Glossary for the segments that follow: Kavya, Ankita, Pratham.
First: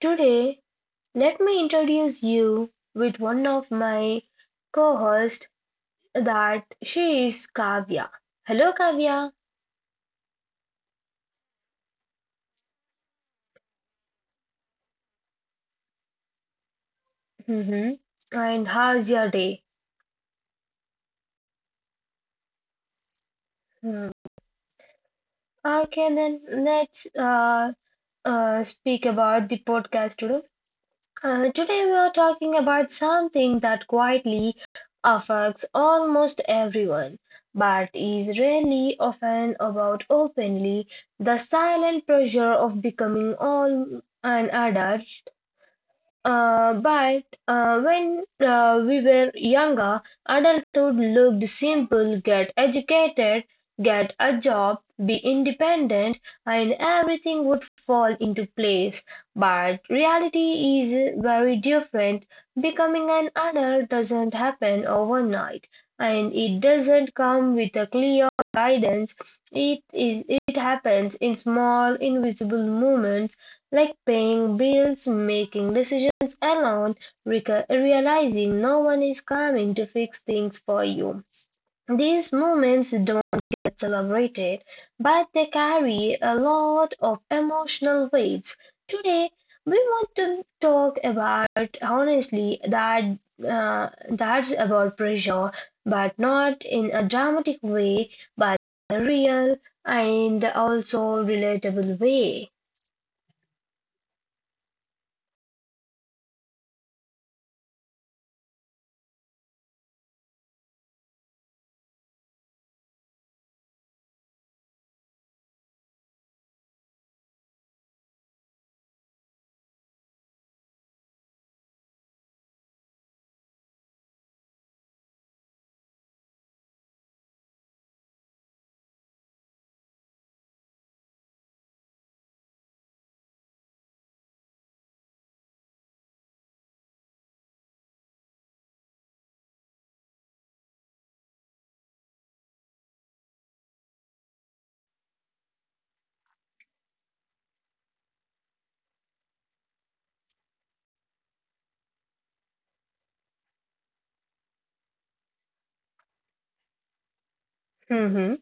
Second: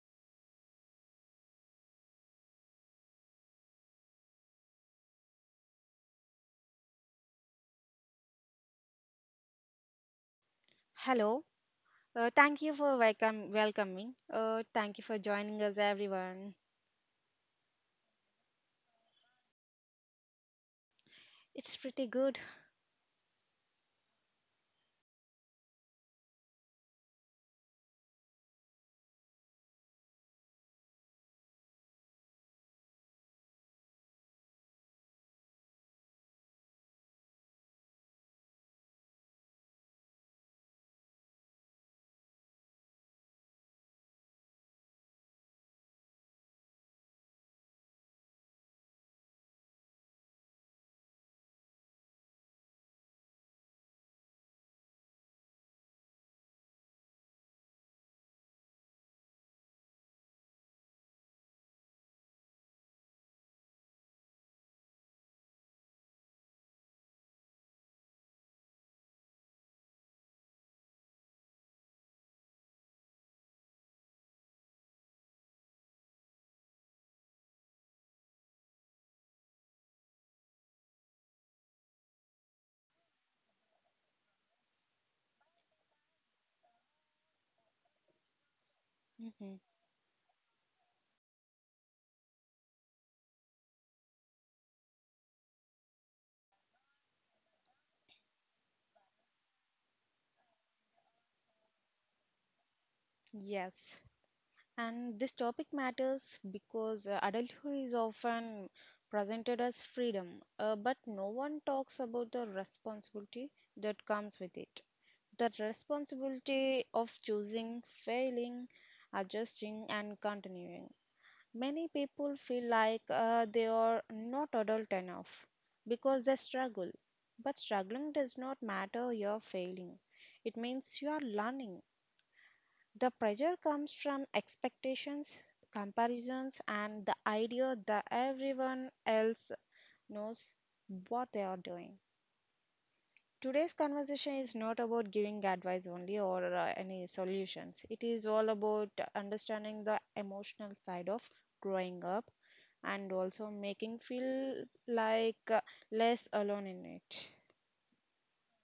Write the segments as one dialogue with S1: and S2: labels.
S1: today, let me introduce you with one of my co-hosts that she is Kavya. Hello Kavya.
S2: Hello. Thank you for welcome welcoming. Thank you for joining us, everyone.
S1: Mm-hmm. And how's your day?
S2: It's pretty good.
S1: Hmm. Okay, then let's speak about the podcast today. Today we are talking about something that quietly affects almost everyone, but is rarely often about openly the silent pressure of becoming all an adult but when we were younger, adulthood looked simple get educated, get a job, be independent, and everything would fall into place. But reality is very different. Becoming an adult doesn't happen overnight, and it doesn't come with a clear guidance. It happens in small, invisible moments like paying bills, making decisions alone, realizing no one is coming to fix things for you. These moments don't get celebrated, but they carry a lot of emotional weights. Today,
S2: hmm
S1: we want to talk about honestly that's about pressure, but not in a dramatic way, but a real and also relatable way.
S2: Yes. And this topic matters because adulthood is often presented as freedom, but no one talks about the responsibility that comes with it. That responsibility of choosing, failing, adjusting, and continuing. Many people feel like they are not adult enough because they struggle. But struggling does not matter you're failing. It means you are learning. The pressure comes from expectations, comparisons, and the idea that everyone else knows what they are doing. Today's conversation is not about giving advice only or any solutions. It is all about understanding the emotional side of growing up and also making feel like less alone in it.
S1: Let's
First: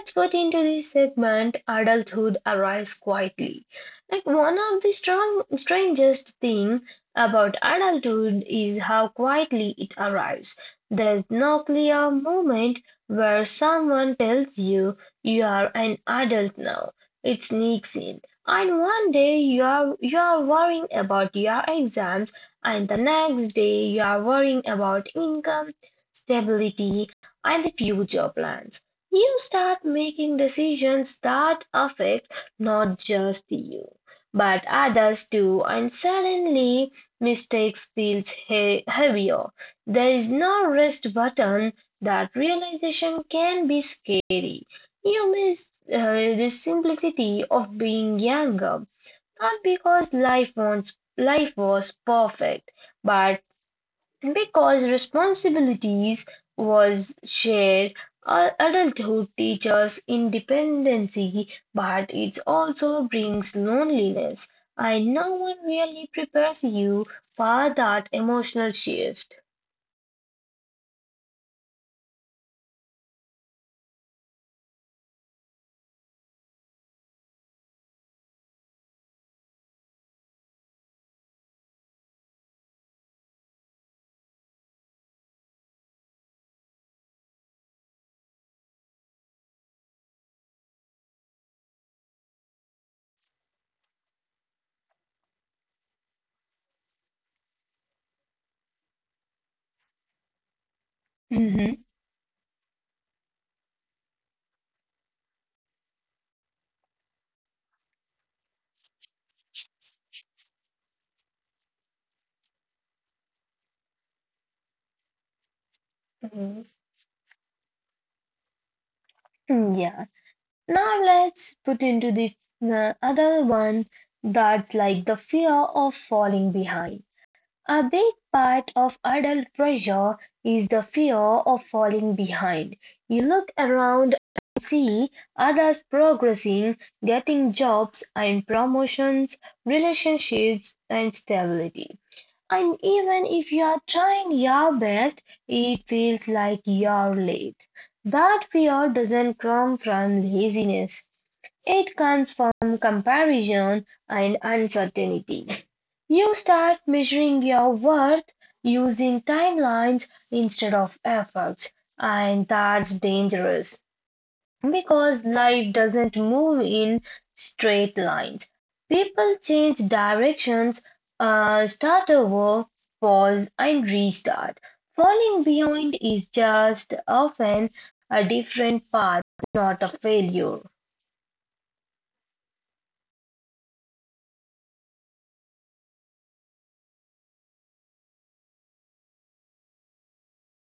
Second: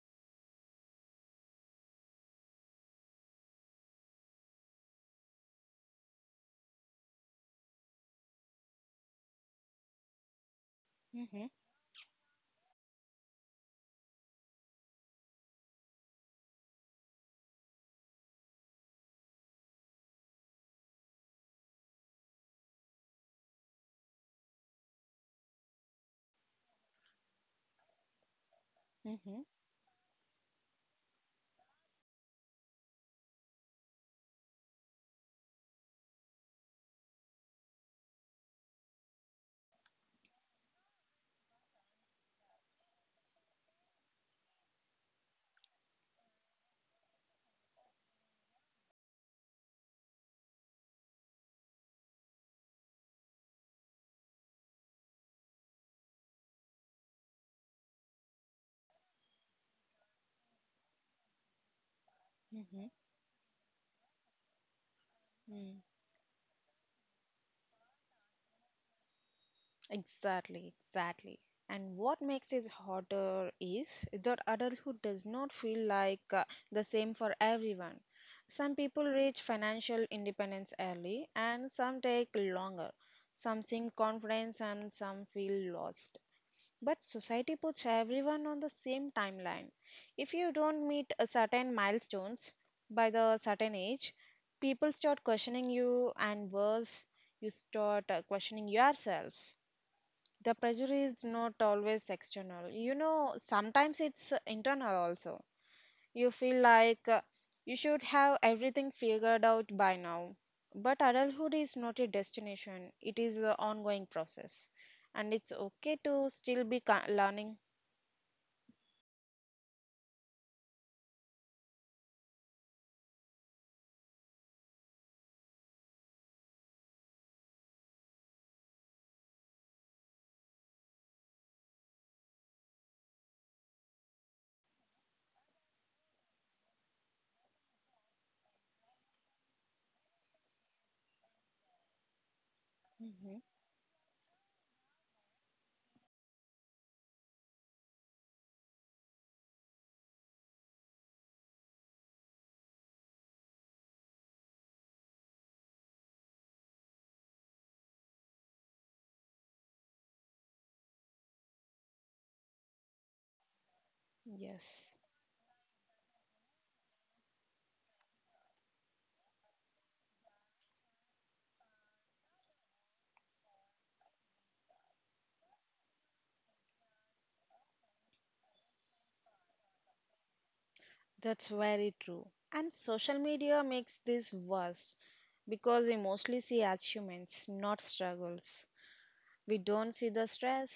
S1: expert into this segment, adulthood, arrives quietly. Like one of the strangest thing about adulthood is how quietly it arrives. There's
S2: Mm-hmm,
S1: no clear moment where someone tells you you are an adult now. It sneaks in. And one day you are worrying about your exams, and the next day you are worrying about income, stability, and the future plans. You
S2: mm-hmm,
S1: start making decisions that affect not just you, but others too, and suddenly mistakes feels heavier. There is no rest button. That realization can be scary. You miss the simplicity of being younger, not because life was perfect, but because responsibilities was shared. Adulthood teaches independency, but it
S2: mm-hmm,
S1: also brings loneliness. And no one
S2: mm-hmm.
S1: really prepares you for that emotional shift.
S2: Exactly, exactly. And what makes it harder is that adulthood does not feel like the same for everyone. Some people reach financial independence early, and some take longer. Some sink confidence, and some feel lost. But society puts everyone on the same timeline. If you don't meet a certain milestones by the certain age, people start questioning you, and worse, you start questioning yourself. The pressure is not
S1: Mm-hmm.
S2: always external, you know, sometimes it's internal also. You feel like you should have everything figured out by now, but adulthood is not a destination, it is an ongoing process, and it's okay to still
S1: Mhm.
S2: be learning.
S1: Mm, yeah. Now let's put into the other one, that's like the fear of falling behind. A big part of adult pressure is the fear of falling behind. You look around and see others progressing, getting jobs and promotions, relationships and stability. And even
S2: hmm
S1: if you are trying your best, it feels like you're late. That fear doesn't come from laziness. It comes from comparison and uncertainty. You start measuring your worth using timelines instead of efforts, and that's dangerous
S2: yes,
S1: because life doesn't move in straight lines. People change directions, start over, pause, and restart. Falling behind is just often a different path, not a failure.
S2: that's very true. And social media makes this worse because we mostly see achievements not struggles. We don't see the stress,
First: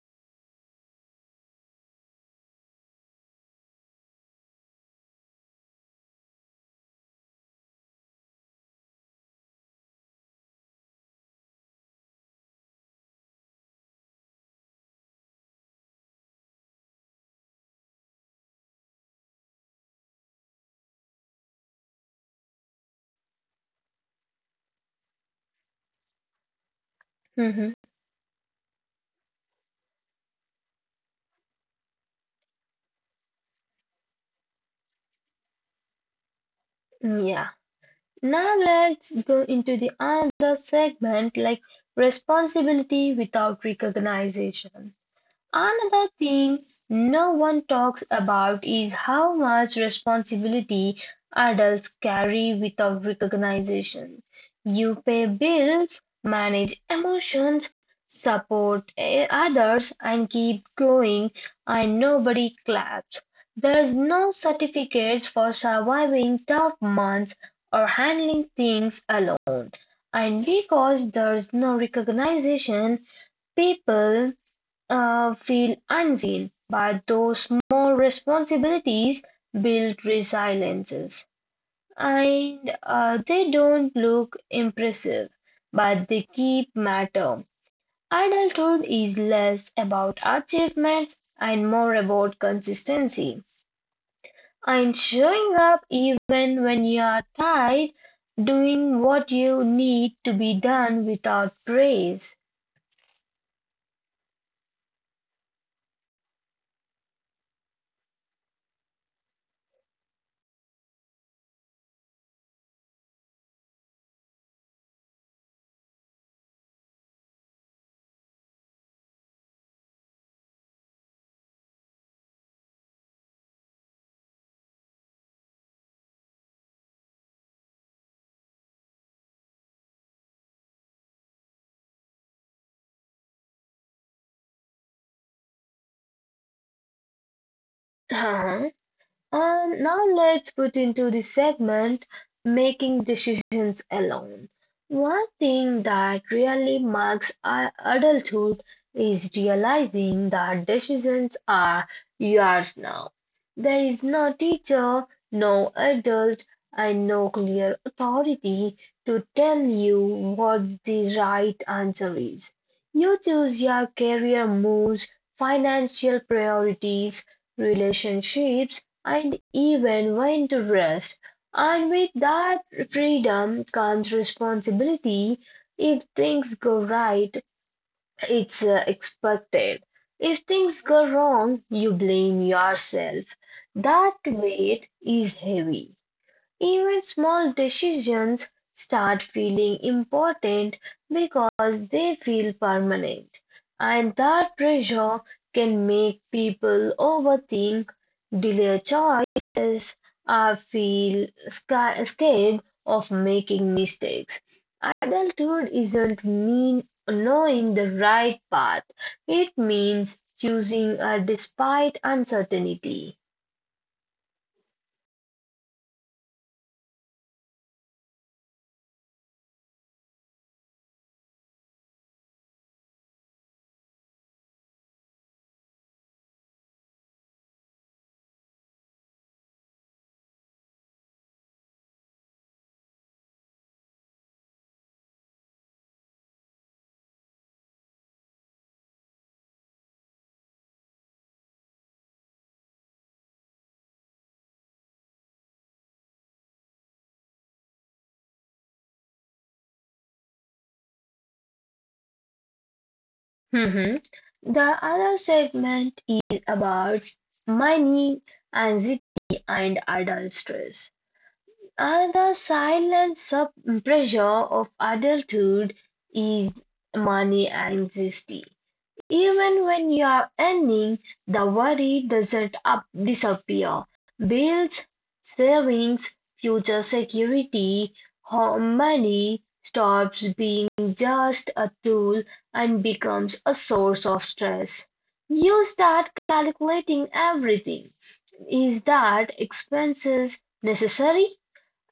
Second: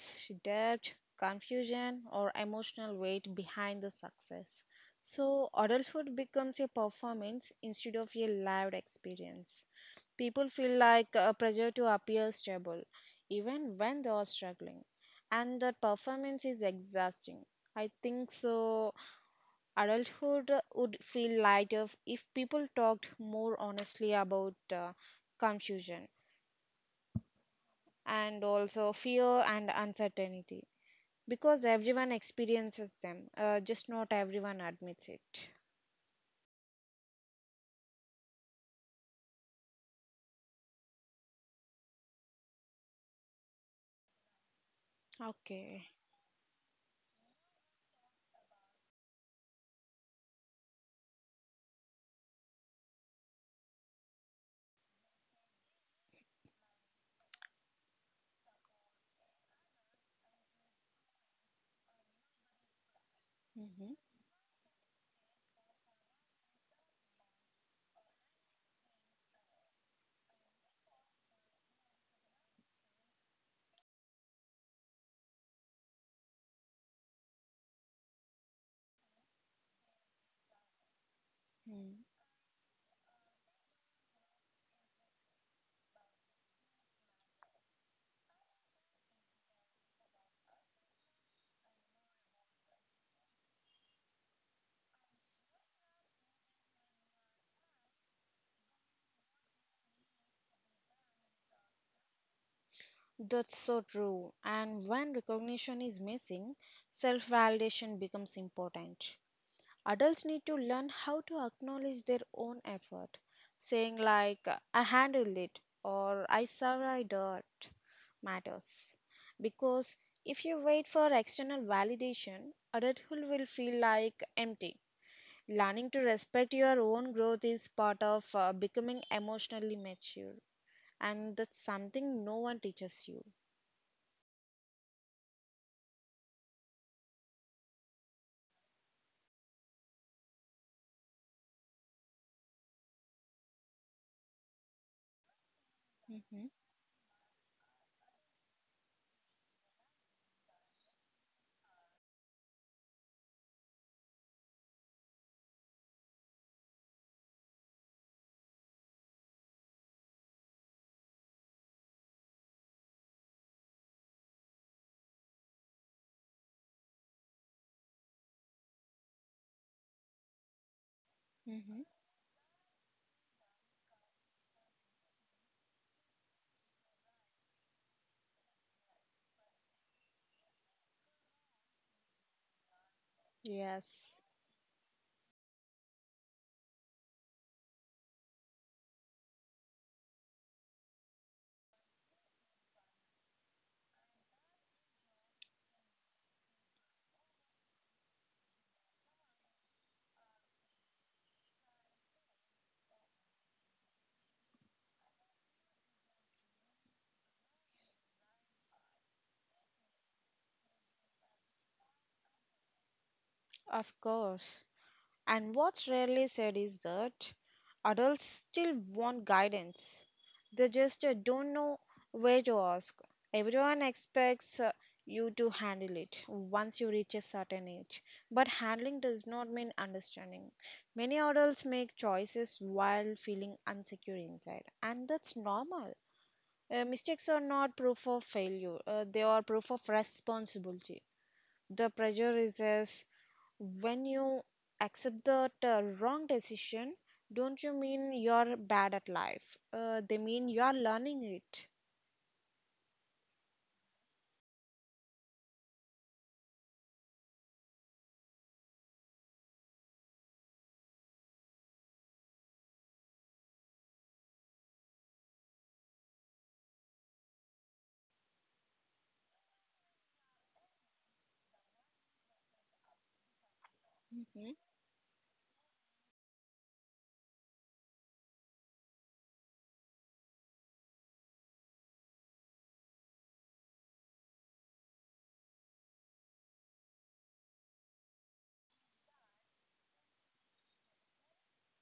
S2: debt, confusion, or emotional weight behind the success. So, adulthood becomes a performance instead of a lived experience. People feel like a pressure to appear stable, even when they are struggling. And that performance is exhausting. I think so. Adulthood would feel lighter if people talked more honestly about confusion
S1: Mhm.
S2: and also fear and uncertainty, because everyone experiences them, just not everyone admits it.
S1: Yeah. Now let's go into the another segment, like responsibility without recognition.
S2: Okay.
S1: Another thing no one talks about is how much responsibility adults carry without recognition. You pay bills, manage emotions, support others, and keep going, and nobody claps. There's
S2: Mm-hmm.
S1: no certificates for surviving tough months or handling things alone. And because there's no recognition, people feel unseen, but those more responsibilities build resiliences.
S2: Mm.
S1: And they don't look impressive, but they keep matter. Adulthood is less about achievements and more about consistency and showing up even when you are tired, doing what you need to be done without praise.
S2: That's so true. And when recognition is missing, self validation becomes important. Adults need to learn how to acknowledge their own effort, saying, like, I handled it or I survived it matters. Because if you wait for external validation, adulthood will feel like empty. Learning to respect your own growth is part of becoming emotionally mature, and that's something no one teaches you.
S1: And now let's put into the segment making decisions alone. One thing that
S2: Mm-hmm.
S1: really marks adulthood is realizing that decisions are yours now. There is no teacher, no adult, and no clear authority to tell you what the right answer is. You choose your career moves, financial priorities, relationships, and even when to rest. And
S2: Mm-hmm.
S1: with that freedom comes responsibility. If things go right, it's expected. If things go wrong, you blame yourself. That
S2: Yes.
S1: weight is heavy. Even small decisions start feeling important because they feel permanent, and that pressure can make people overthink, delay choices, or feel scared of making mistakes. Adulthood isn't mean knowing the right path. It means choosing a despite uncertainty.
S2: Of course. And what's rarely said is that adults still want guidance. They just don't know where to ask. Everyone expects you to handle it once you reach a certain age. But handling does not mean understanding. Many adults make choices while feeling insecure inside, and that's normal. Mistakes are not proof of failure, they are proof of responsibility. The pressure is when you accept that wrong decision, don't you mean you're bad at life? They mean you're learning it.
S1: Mhm. The other segment is about money, anxiety, and adult stress. And the silent sub pressure of adulthood is money anxiety. Even when you're earning, the worry doesn't up disappear.
S2: hmm
S1: Bills, savings, future security, home money stops being just a tool and becomes a source of stress. You start calculating everything. Is that expenses necessary?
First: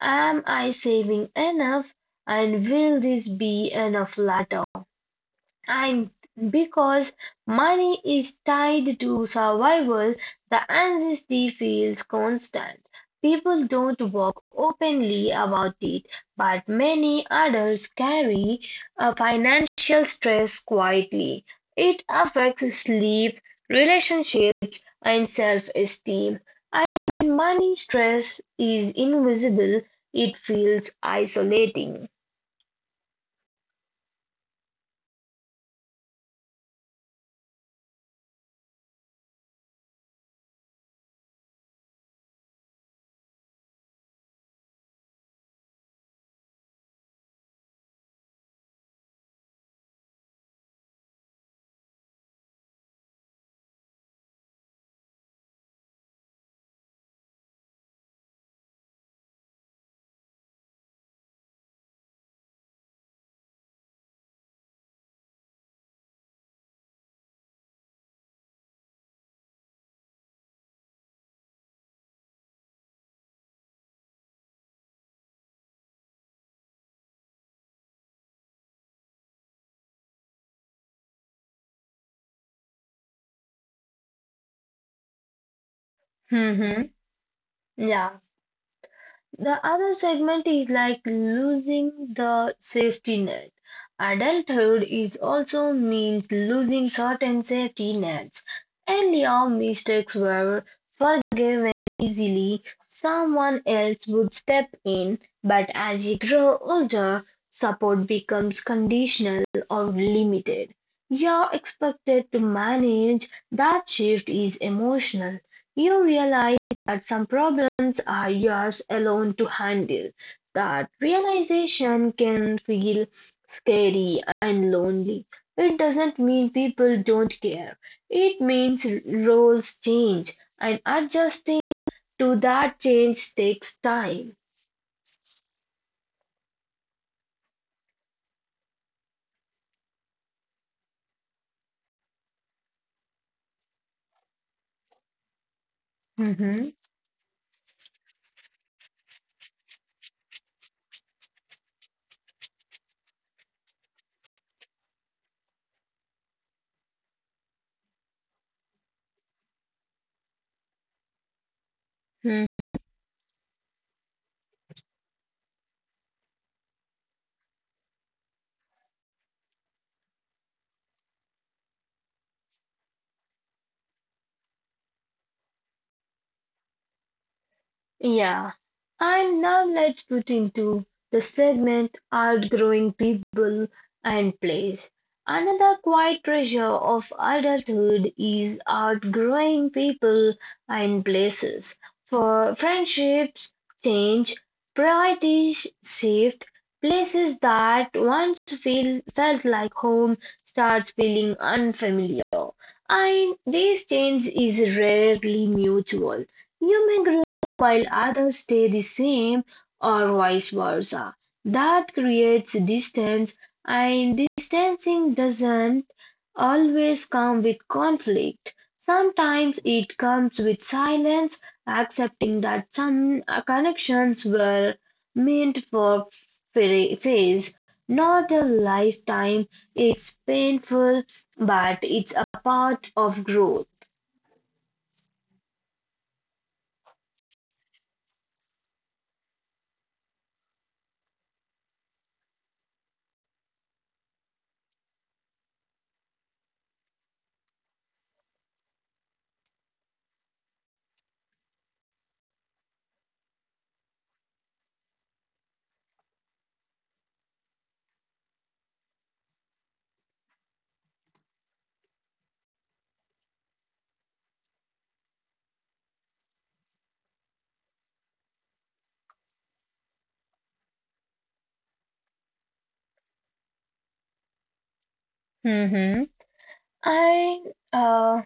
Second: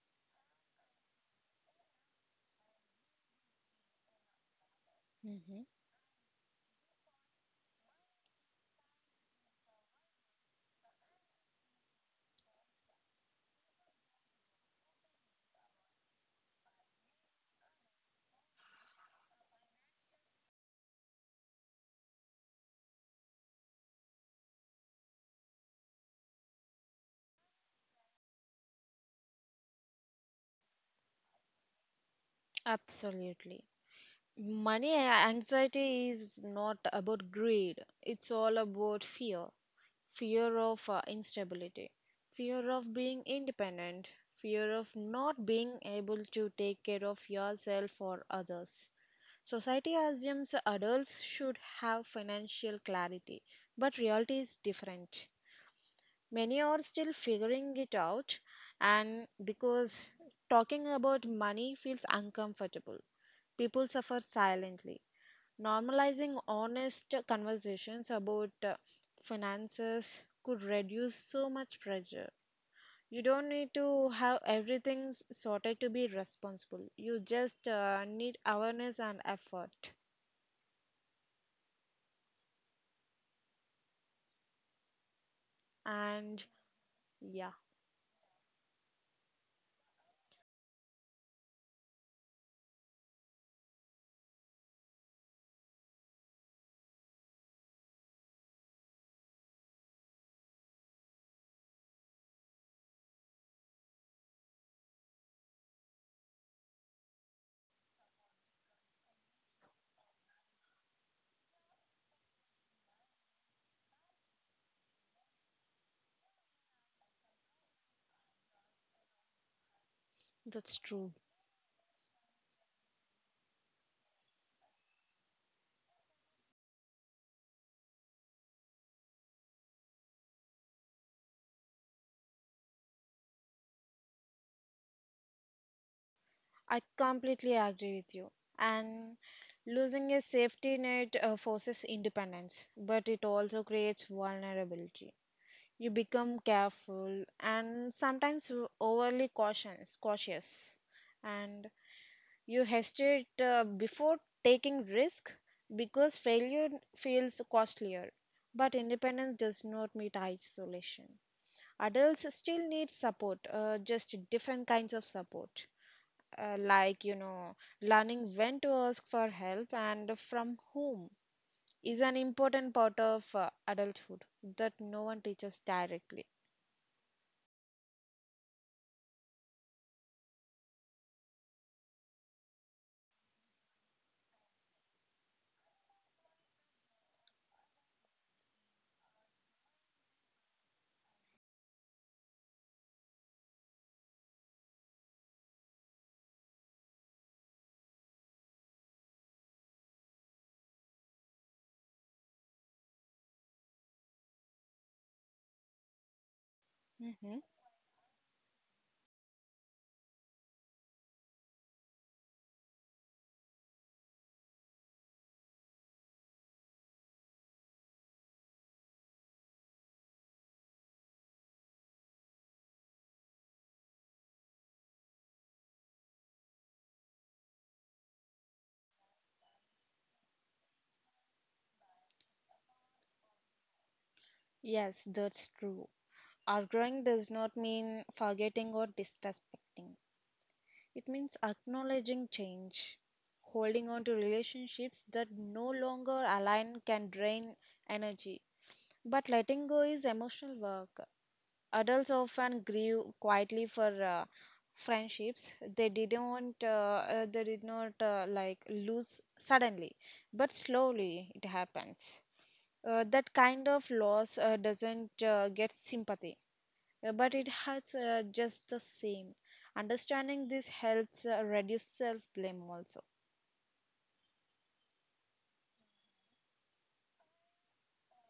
S1: Am I saving enough? And will this be enough later?
S2: hmm
S1: And because money is tied to survival, the anxiety feels constant. People don't talk openly about it, but many adults carry a financial stress quietly. It affects sleep, relationships, and self esteem. And money stress is invisible, it feels isolating.
S2: Absolutely. Money anxiety is not about greed, it's all about fear, fear of instability, fear of being independent, fear of not being able to take care of yourself or others. Society assumes adults should have financial clarity, but reality is different. Many are still figuring it out, and because talking about money feels uncomfortable, people suffer silently. Normalizing honest conversations about finances could reduce so much pressure. You don't need to have everything sorted to be responsible. You just need awareness and effort. And
S1: Mhm.
S2: yeah,
S1: Yeah. The other segment is like losing the safety net. Adulthood is also means losing certain safety nets. Earlier mistakes were forgiven easily, someone else would step in, but as you grow older, support becomes conditional or limited. You're expected to manage that shift is emotional. You realize that some problems are yours alone to handle.
S2: that's
S1: That
S2: true.
S1: realization can feel scary and lonely. It doesn't mean people don't care. It means roles change and adjusting to that change takes time.
S2: I completely agree with you. And losing a safety net forces independence, but it also creates vulnerability. You become
S1: Mm-hmm.
S2: careful and sometimes overly cautious, and you hesitate before taking risk because failure feels costlier. But independence does not mean isolation. Adults still need support, just different kinds of support, like, you know, learning when to ask for help and from whom is an important part of adulthood that no one teaches directly.
S1: Yeah, and now let's put into the segment outgrowing people and place. Another quiet treasure of adulthood is outgrowing people and places. For friendships change, priorities shift, places that once felt like home starts feeling unfamiliar. And this change is rarely mutual. You may
S2: hmm
S1: while others stay the same or vice versa. That creates distance and distancing doesn't always come with conflict. Sometimes it comes with silence, accepting that some connections were meant for phase, not a lifetime. It's painful, but it's a part of growth.
S2: yes, that's true. Outgrowing does not mean forgetting or disrespecting. It means acknowledging change, holding on to relationships that no longer align can drain energy. But letting go is emotional work. Adults often grieve quietly for friendships they didn't they did not like lose suddenly, but slowly it happens. That kind of loss doesn't get sympathy, but it hurts, just the same. Understanding this helps reduce self blame also.
S1: Mm-hmm. And uh,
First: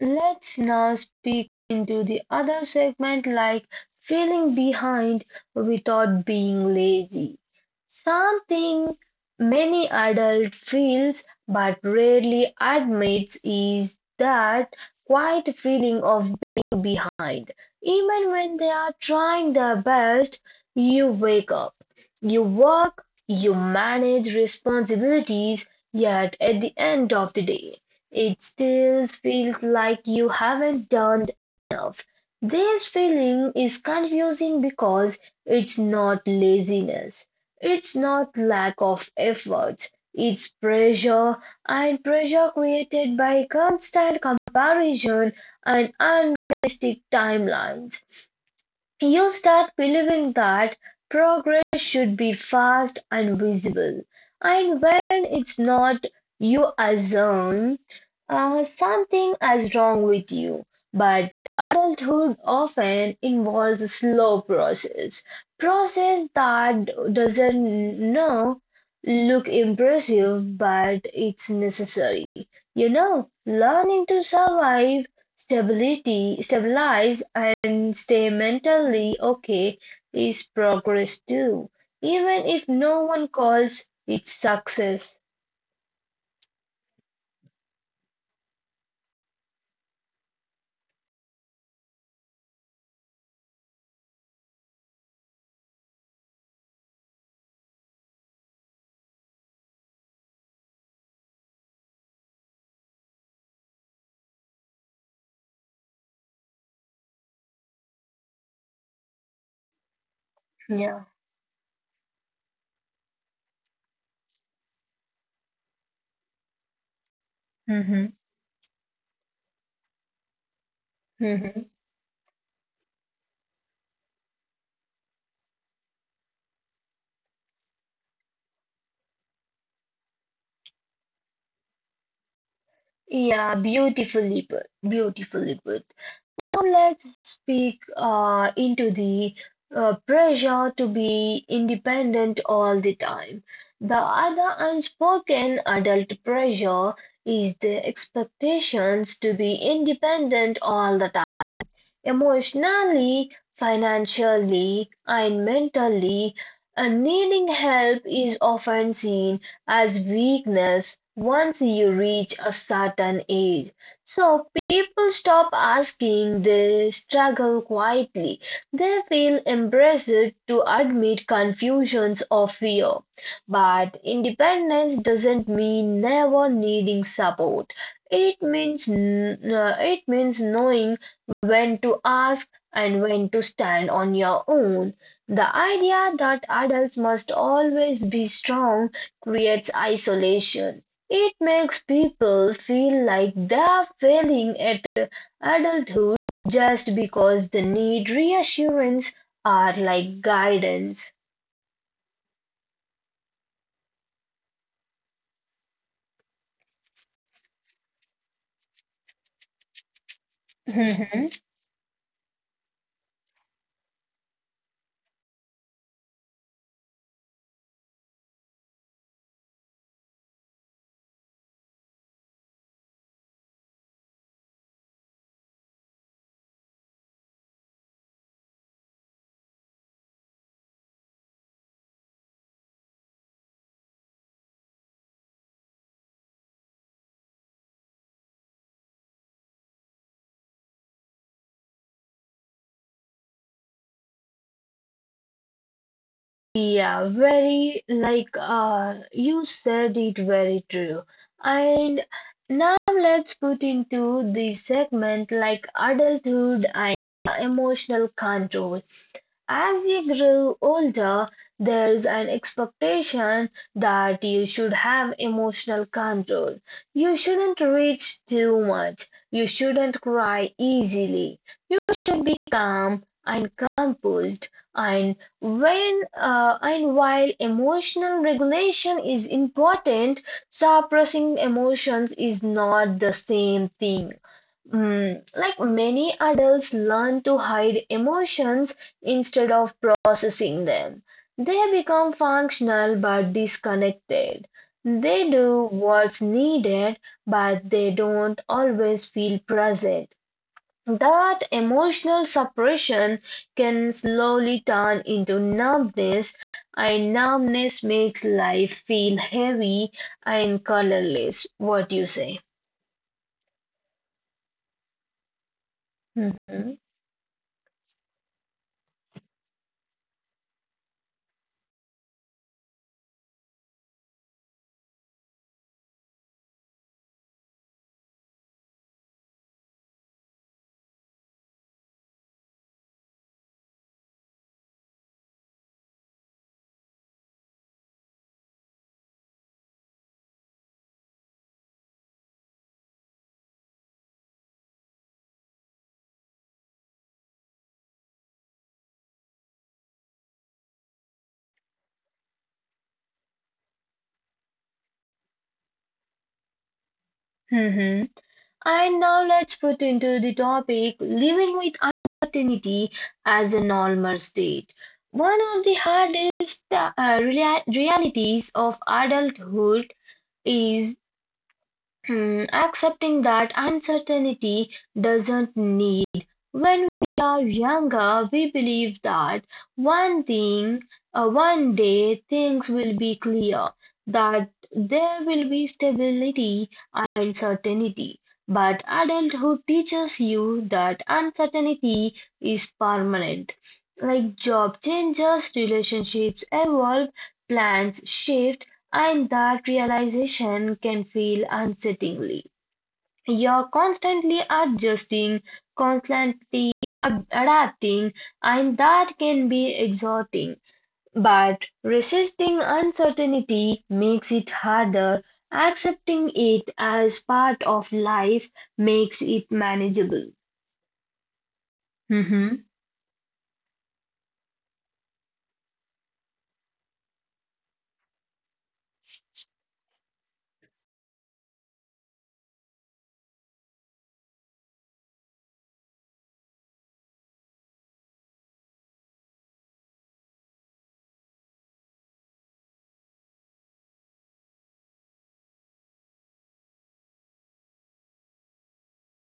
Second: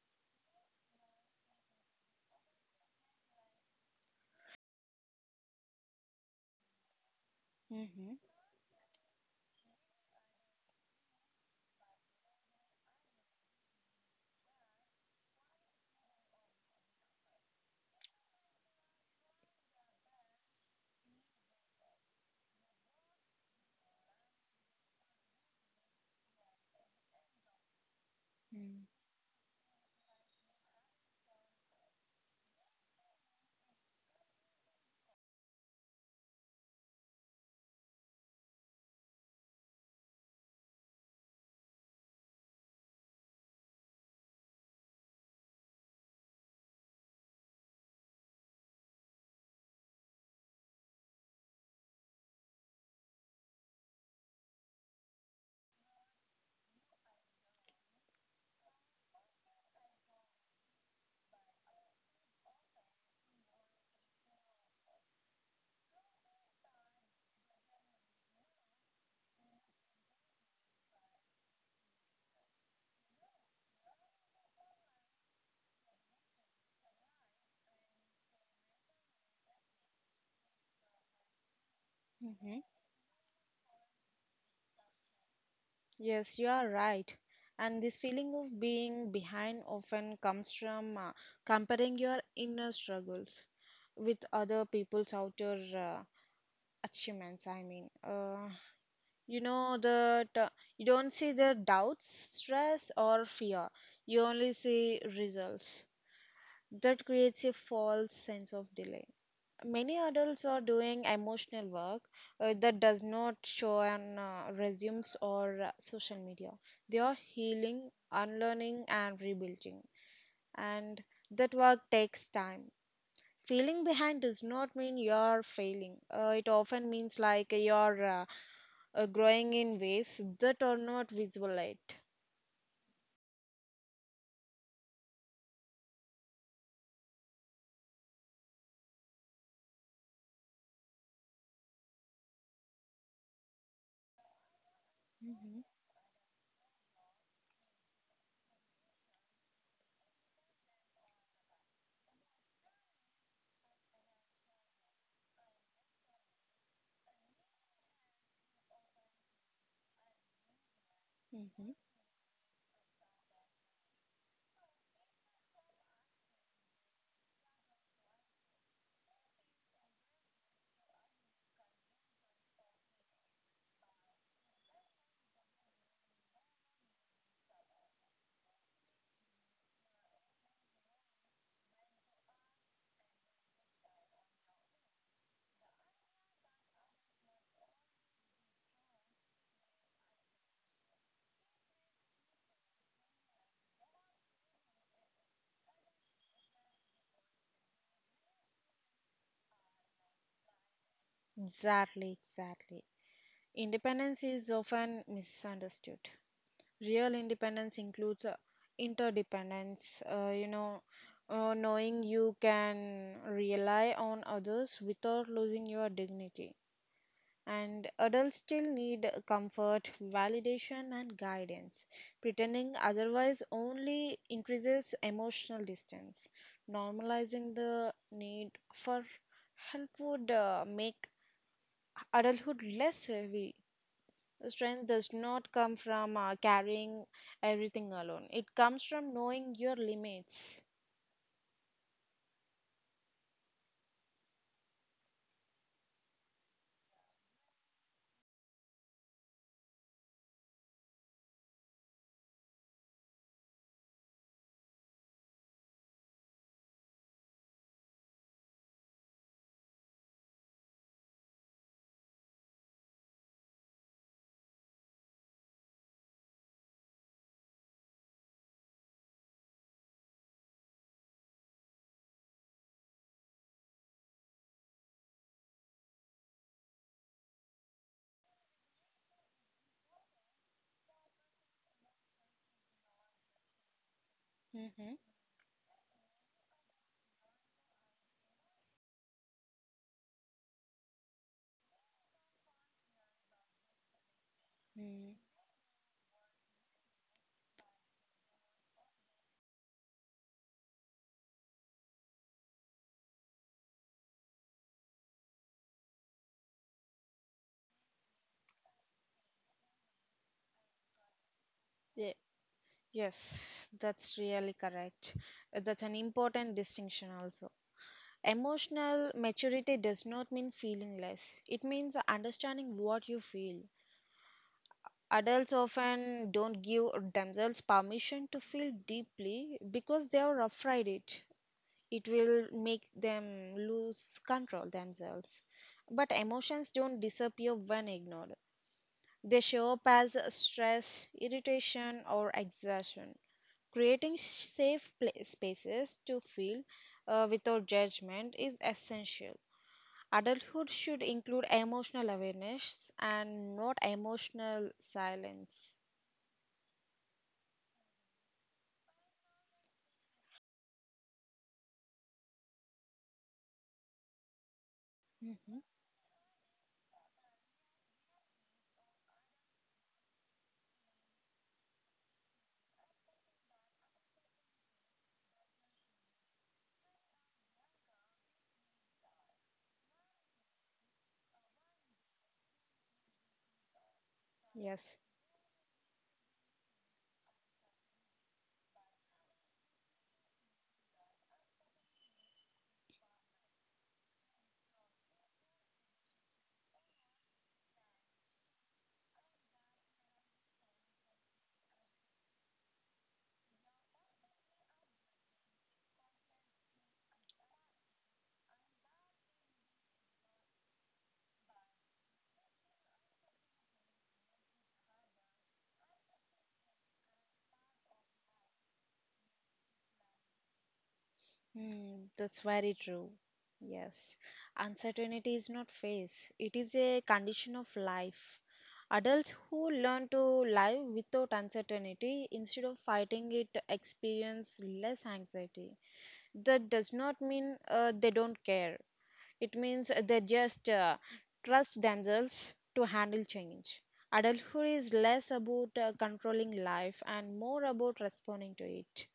S1: let's now speak into the other segment, like feeling behind without being lazy.
S2: Mm-hmm.
S1: Something many adult feels but rarely admits is that quiet feeling of being behind. Even when they are trying their best, you wake up, you work, you manage responsibilities, yet at the end of the day, it still feels like you haven't done enough. This feeling is confusing because it's not laziness, it's not lack of effort, it's pressure, and pressure created by constant comparison and unrealistic timelines. You start believing that progress should be fast and visible, and when it's not, you assume something is wrong with you. But adulthood often involves a slow process, process that doesn't know look impressive, but it's necessary. You know, learning to survive stability, stabilize and stay mentally okay is progress too, even if
S2: Mm-hmm.
S1: no one calls it success.
S2: Yes, you are right. And this feeling of being behind often comes from comparing your inner struggles with other people's outer achievements. I mean, you know that you don't see the doubts, stress, or fear. You only see results. That creates a false sense of delay. Many adults are
S1: Yeah.
S2: doing emotional work that does not show on resumes or social media. They are healing,
S1: Mm-hmm.
S2: unlearning, and rebuilding, and that
S1: Mhm.
S2: work takes time. Feeling behind does not mean you're failing. It often means like you're growing in ways that are not visible yet.
S1: Yeah, beautifully put. Beautifully put. Now let's speak into the pressure to be independent all the time. The other unspoken
S2: Mm-hmm.
S1: adult pressure is the expectations to be independent all the time. Emotionally, financially, and mentally, a needing help is often seen as weakness once
S2: Mm-hmm.
S1: you reach a certain age. So people stop asking, they struggle quietly. They feel embarrassed to admit confusions or fear. But independence doesn't mean never needing support. It means it means knowing when to ask and when to stand on your own. The idea that adults must always be strong creates isolation. It makes people feel like they're failing at adulthood just because they need reassurance or like guidance.
S2: Exactly, exactly. Independence is often misunderstood. Real independence includes interdependence, you know, knowing you can rely on others without losing your dignity. And adults still need comfort, validation, and guidance. Pretending otherwise only increases emotional distance. Normalizing the need for help would make adulthood less heavy. Strength does not come from carrying everything alone, it comes from knowing your limits.
S1: Yeah, very like you said it very true. And now let's put into the segment like adulthood and emotional control. As you grow older, there's an expectation that you should have emotional control. You shouldn't reach too much. You shouldn't cry easily. You should be calm and composed. And while emotional regulation is important, suppressing emotions is not the same thing.
S2: Mm-hmm.
S1: Mm, like many adults learn to hide emotions instead of processing them. They become functional but disconnected.
S2: Mm.
S1: They do what's needed, but they don't always feel present. That emotional suppression can slowly turn into numbness, and numbness makes life feel heavy and colorless. What do you
S2: Ye-
S1: say?
S2: Yes, that's really correct. That's an important
S1: Hmm.
S2: distinction, also. Emotional maturity does not mean feeling less. It means understanding what you feel. Adults often don't give themselves permission to feel deeply because they are afraid it. It will make them lose control themselves. But emotions don't disappear when ignored. They show up as stress, irritation, or exhaustion. Creating safe spaces to feel without judgment is essential. Adulthood should include emotional awareness and not emotional silence.
S1: And now let's put into the topic living with uncertainty as a normal state. One of
S2: hmm
S1: the hardest realities of adulthood is hmm, accepting that uncertainty doesn't need. When we are younger, we believe that one thing, one day things will be clear, that
S2: Yes.
S1: there will be stability and certainty. But adulthood teaches you that uncertainty is permanent. Like job changes, relationships evolve, plans shift, and that realization can feel unsettlingly. You're constantly adjusting, constantly adapting, and that can be exhausting. But resisting uncertainty makes it harder. Accepting it as part of life makes it manageable.
S2: Hmm. That's
S1: Mhm.
S2: very true. Yes, uncertainty is not phase, it is a condition of life. Adults who learn to live without uncertainty instead of fighting it experience less anxiety. That does not mean they don't care, it means they just trust themselves to handle change. Adulthood is less about controlling life and more about responding to it.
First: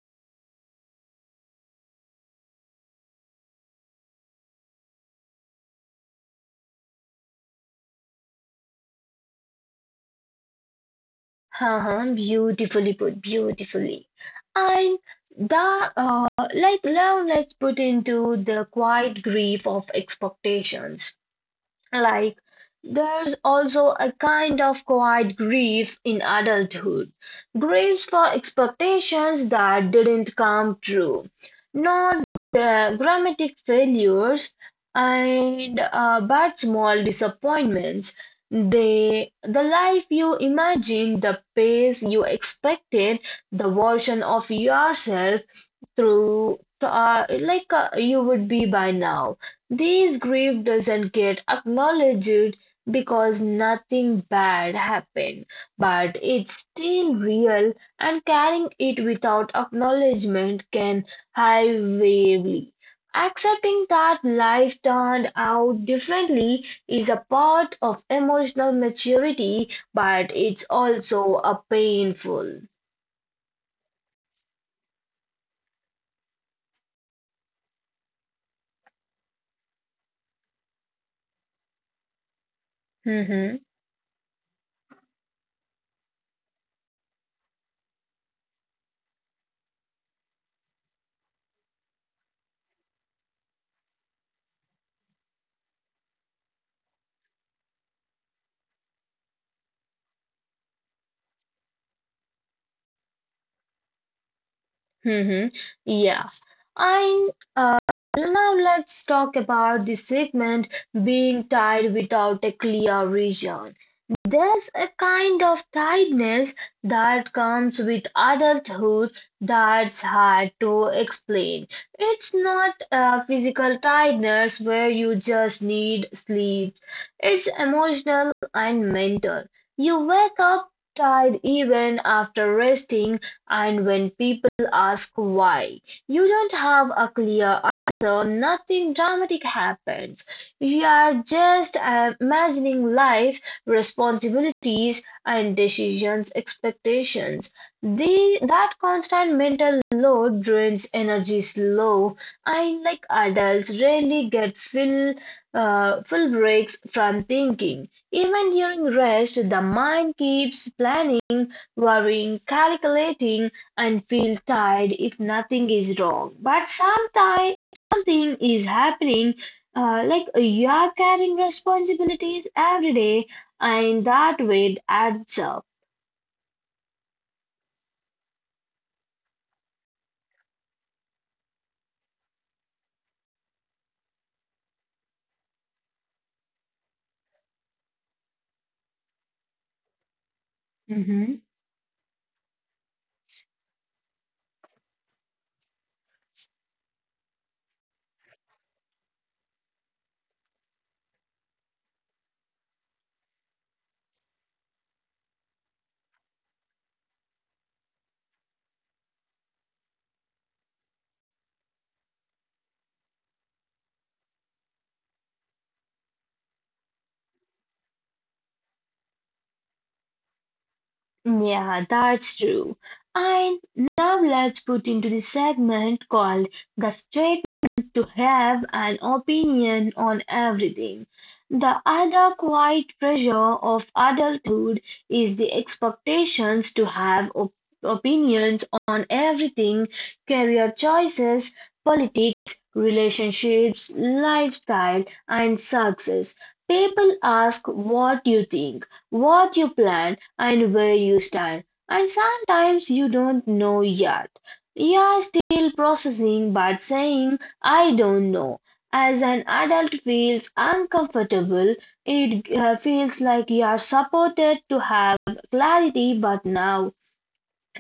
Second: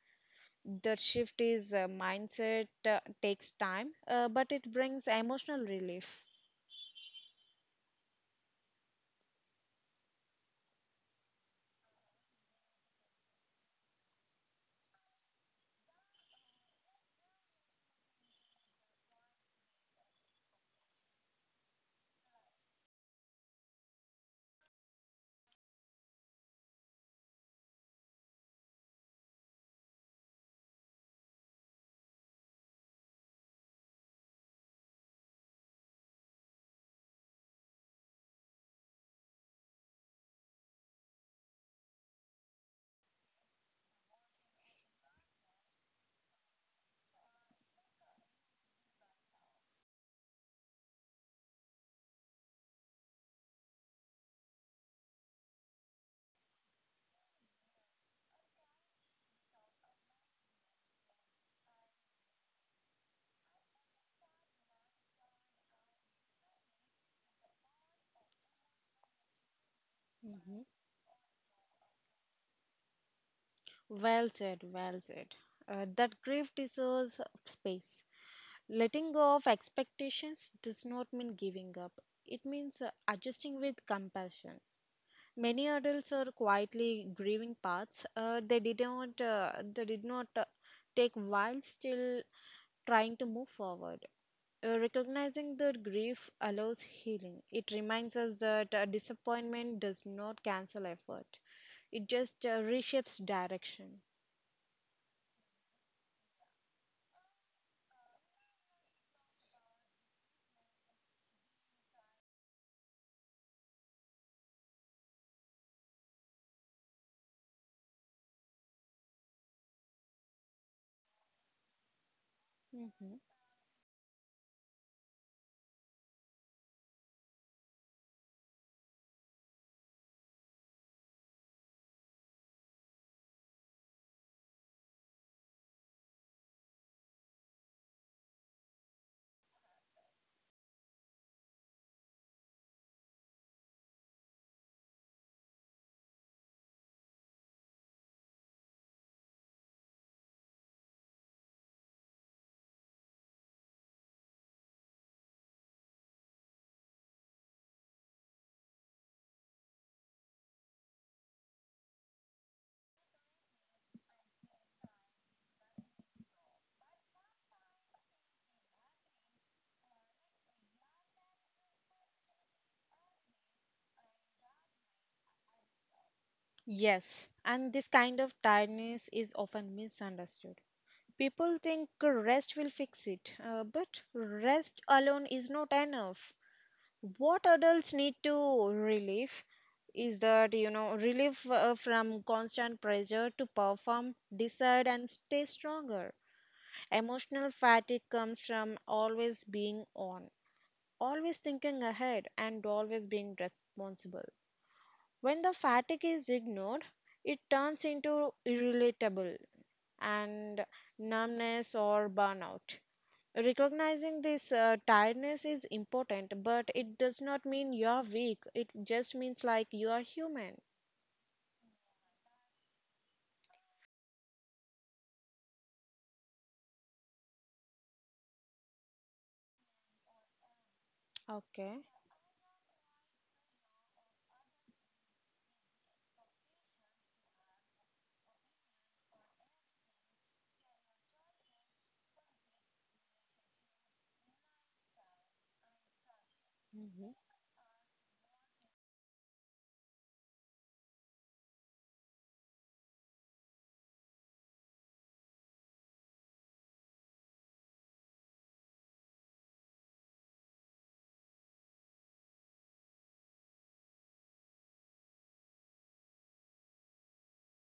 S2: That shift is mindset, takes time, but it brings emotional relief.
S1: Uh-huh, beautifully put, beautifully. And the like love let's put into the quiet grief of expectations. Like, there's also a kind of quiet grief in adulthood, griefs for expectations that didn't come true, not the dramatic failures and but small disappointments. They, the life you imagined, the pace you expected, the version of yourself through like you would be by now. These grief doesn't get acknowledged because nothing bad happened, but it's still real and carrying it without acknowledgement can highwayly. Accepting that life turned out differently is a part of emotional maturity, but
S2: hmm
S1: it's also a painful.
S2: Well said, well said. That grief deserves space. Letting go of expectations does not mean giving up, it means adjusting
S1: Mhm.
S2: with compassion. Many adults are quietly grieving paths. They did not take while still trying to move forward. Recognizing that grief allows healing. It reminds us that disappointment does not cancel effort. It just reshapes direction.
S1: Mm-hmm. Yeah. And now let's talk about the segment being tied without a clear reason. There's a kind of tiredness that comes with adulthood that's hard to explain. It's not a physical tiredness where you just need sleep, it's emotional and mental. You wake up tired even after resting, and when people ask why, you don't have a clear answer, nothing dramatic happens. You are just imagining life responsibilities and decisions expectations. The, that constant mental load drains energy slow and like adults rarely get full breaks from thinking. Even during rest, the mind keeps planning, worrying, calculating, and feel tired if nothing is wrong. But sometimes something is happening. Like you are carrying responsibilities every day and that weight adds up.
S2: Yes, and this kind of tiredness is often misunderstood. People think rest will fix it, but rest alone is not enough. What adults need to relieve is that, you know, relief
S1: Mhm.
S2: from constant pressure to perform decide and stay stronger. Emotional fatigue comes from always being on, always thinking ahead, and always being responsible. When the fatigue is ignored, it turns into irritable and numbness or burnout. Recognizing this tiredness is important, but it does not mean you're weak. It just means like you are human.
S1: Yeah, that's true. And now let's put into the segment called the statement to have an opinion on everything. The
S2: Okay.
S1: other quiet pressure of adulthood is the expectations to have opinions on everything, career choices, politics, relationships, lifestyle, and success. People
S2: Mhm.
S1: ask what you think, what you plan, and where you stand. And sometimes you don't know yet. You are still processing, but saying, I don't know, as an adult feels uncomfortable. It feels like you are supported to have clarity, but now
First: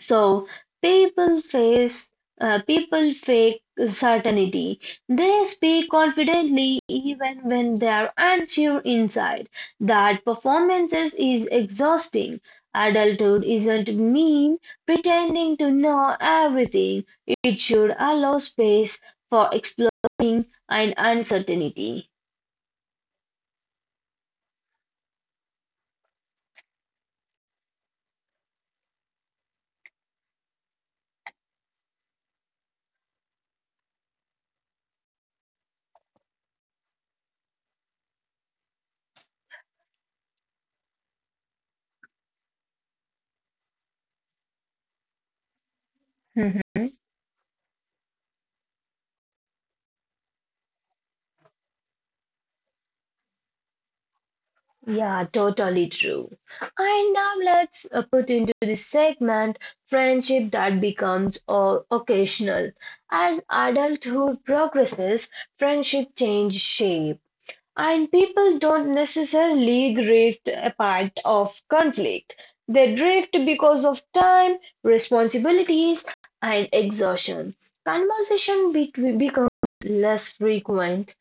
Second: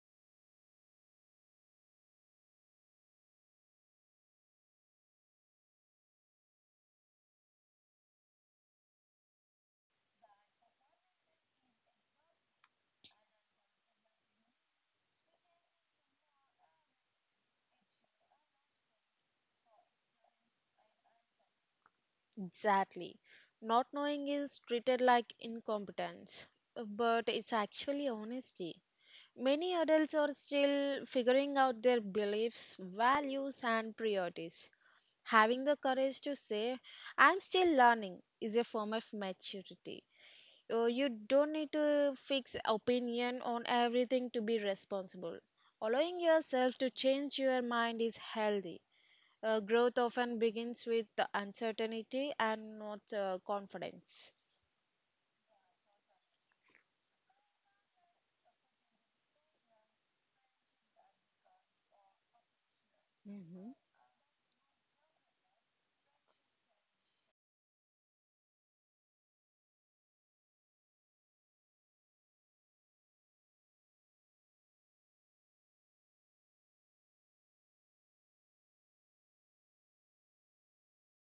S1: so people face people fake certainty. They speak confidently even when they are unsure inside. That performances is exhausting. Adulthood isn't mean pretending to know everything. It should allow space for exploring and uncertainty.
S2: Exactly. Not knowing is treated like incompetence, but it's actually honesty. Many adults are still figuring out their beliefs, values, and priorities. Having the courage to say, I'm still learning, is a form of maturity. You don't need to fix opinion on everything to be responsible. Allowing yourself to change your mind is healthy. Growth often begins with the uncertainty and not confidence.
S1: Yeah, totally true. And now let's put into this segment friendship that becomes occasional. As
S2: hmm
S1: adulthood progresses, friendship change shape. And people don't necessarily drift apart of conflict. They drift because of time, responsibilities, and exhaustion. Conversation between becomes less frequent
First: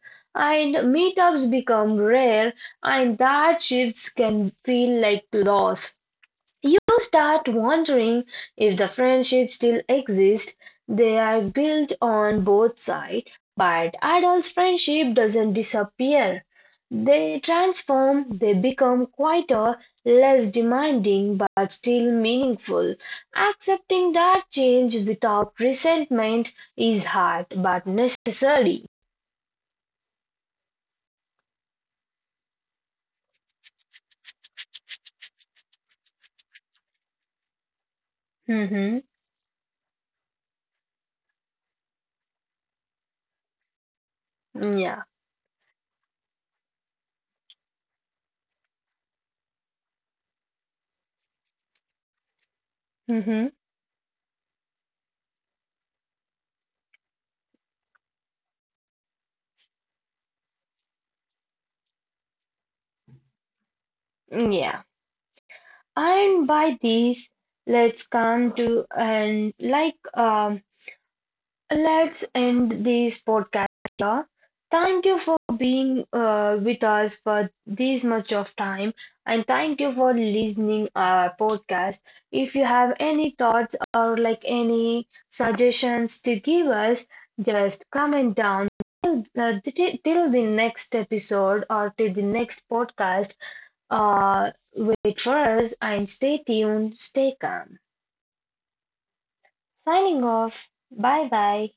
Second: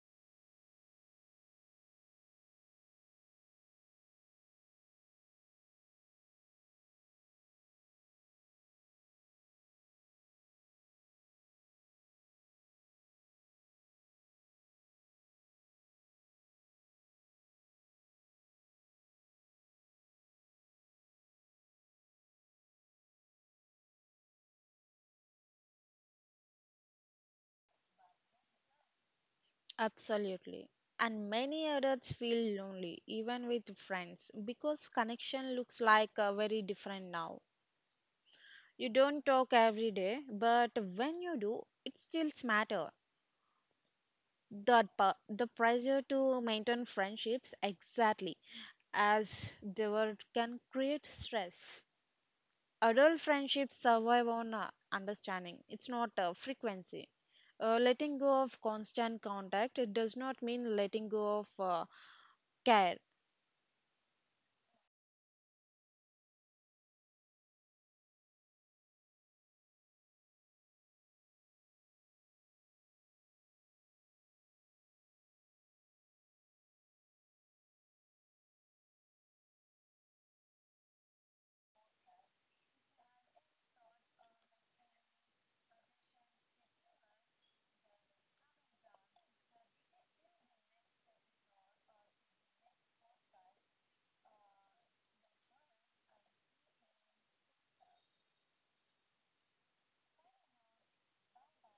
S1: and meetups become rare and that shifts can feel like loss. You start wondering if the friendship still exists. They are built on both sides, but adult friendship doesn't disappear. They transform, they become quieter, less demanding, but still meaningful. Accepting that change without resentment is hard but necessary.
S2: Absolutely. And many adults feel lonely, even with friends, because connection looks like very different now. You
S1: Hmm.
S2: don't talk every day, but when you do, it still matters.
S1: Yeah.
S2: The pressure to maintain friendships exactly as they were can create stress. Adult
S1: Hmm.
S2: friendships survive on understanding, it's not frequency. Letting go of constant contact it does not mean letting go of care.
S1: Yeah. And by these, let's come to and like let's end this podcast here. Thank you for being with us for this much of time, and thank you for listening our podcast. If you have any thoughts or like any suggestions to give us, just comment down. Till the next episode or till the next podcast wait for us and stay tuned, stay calm. Signing off. Bye bye.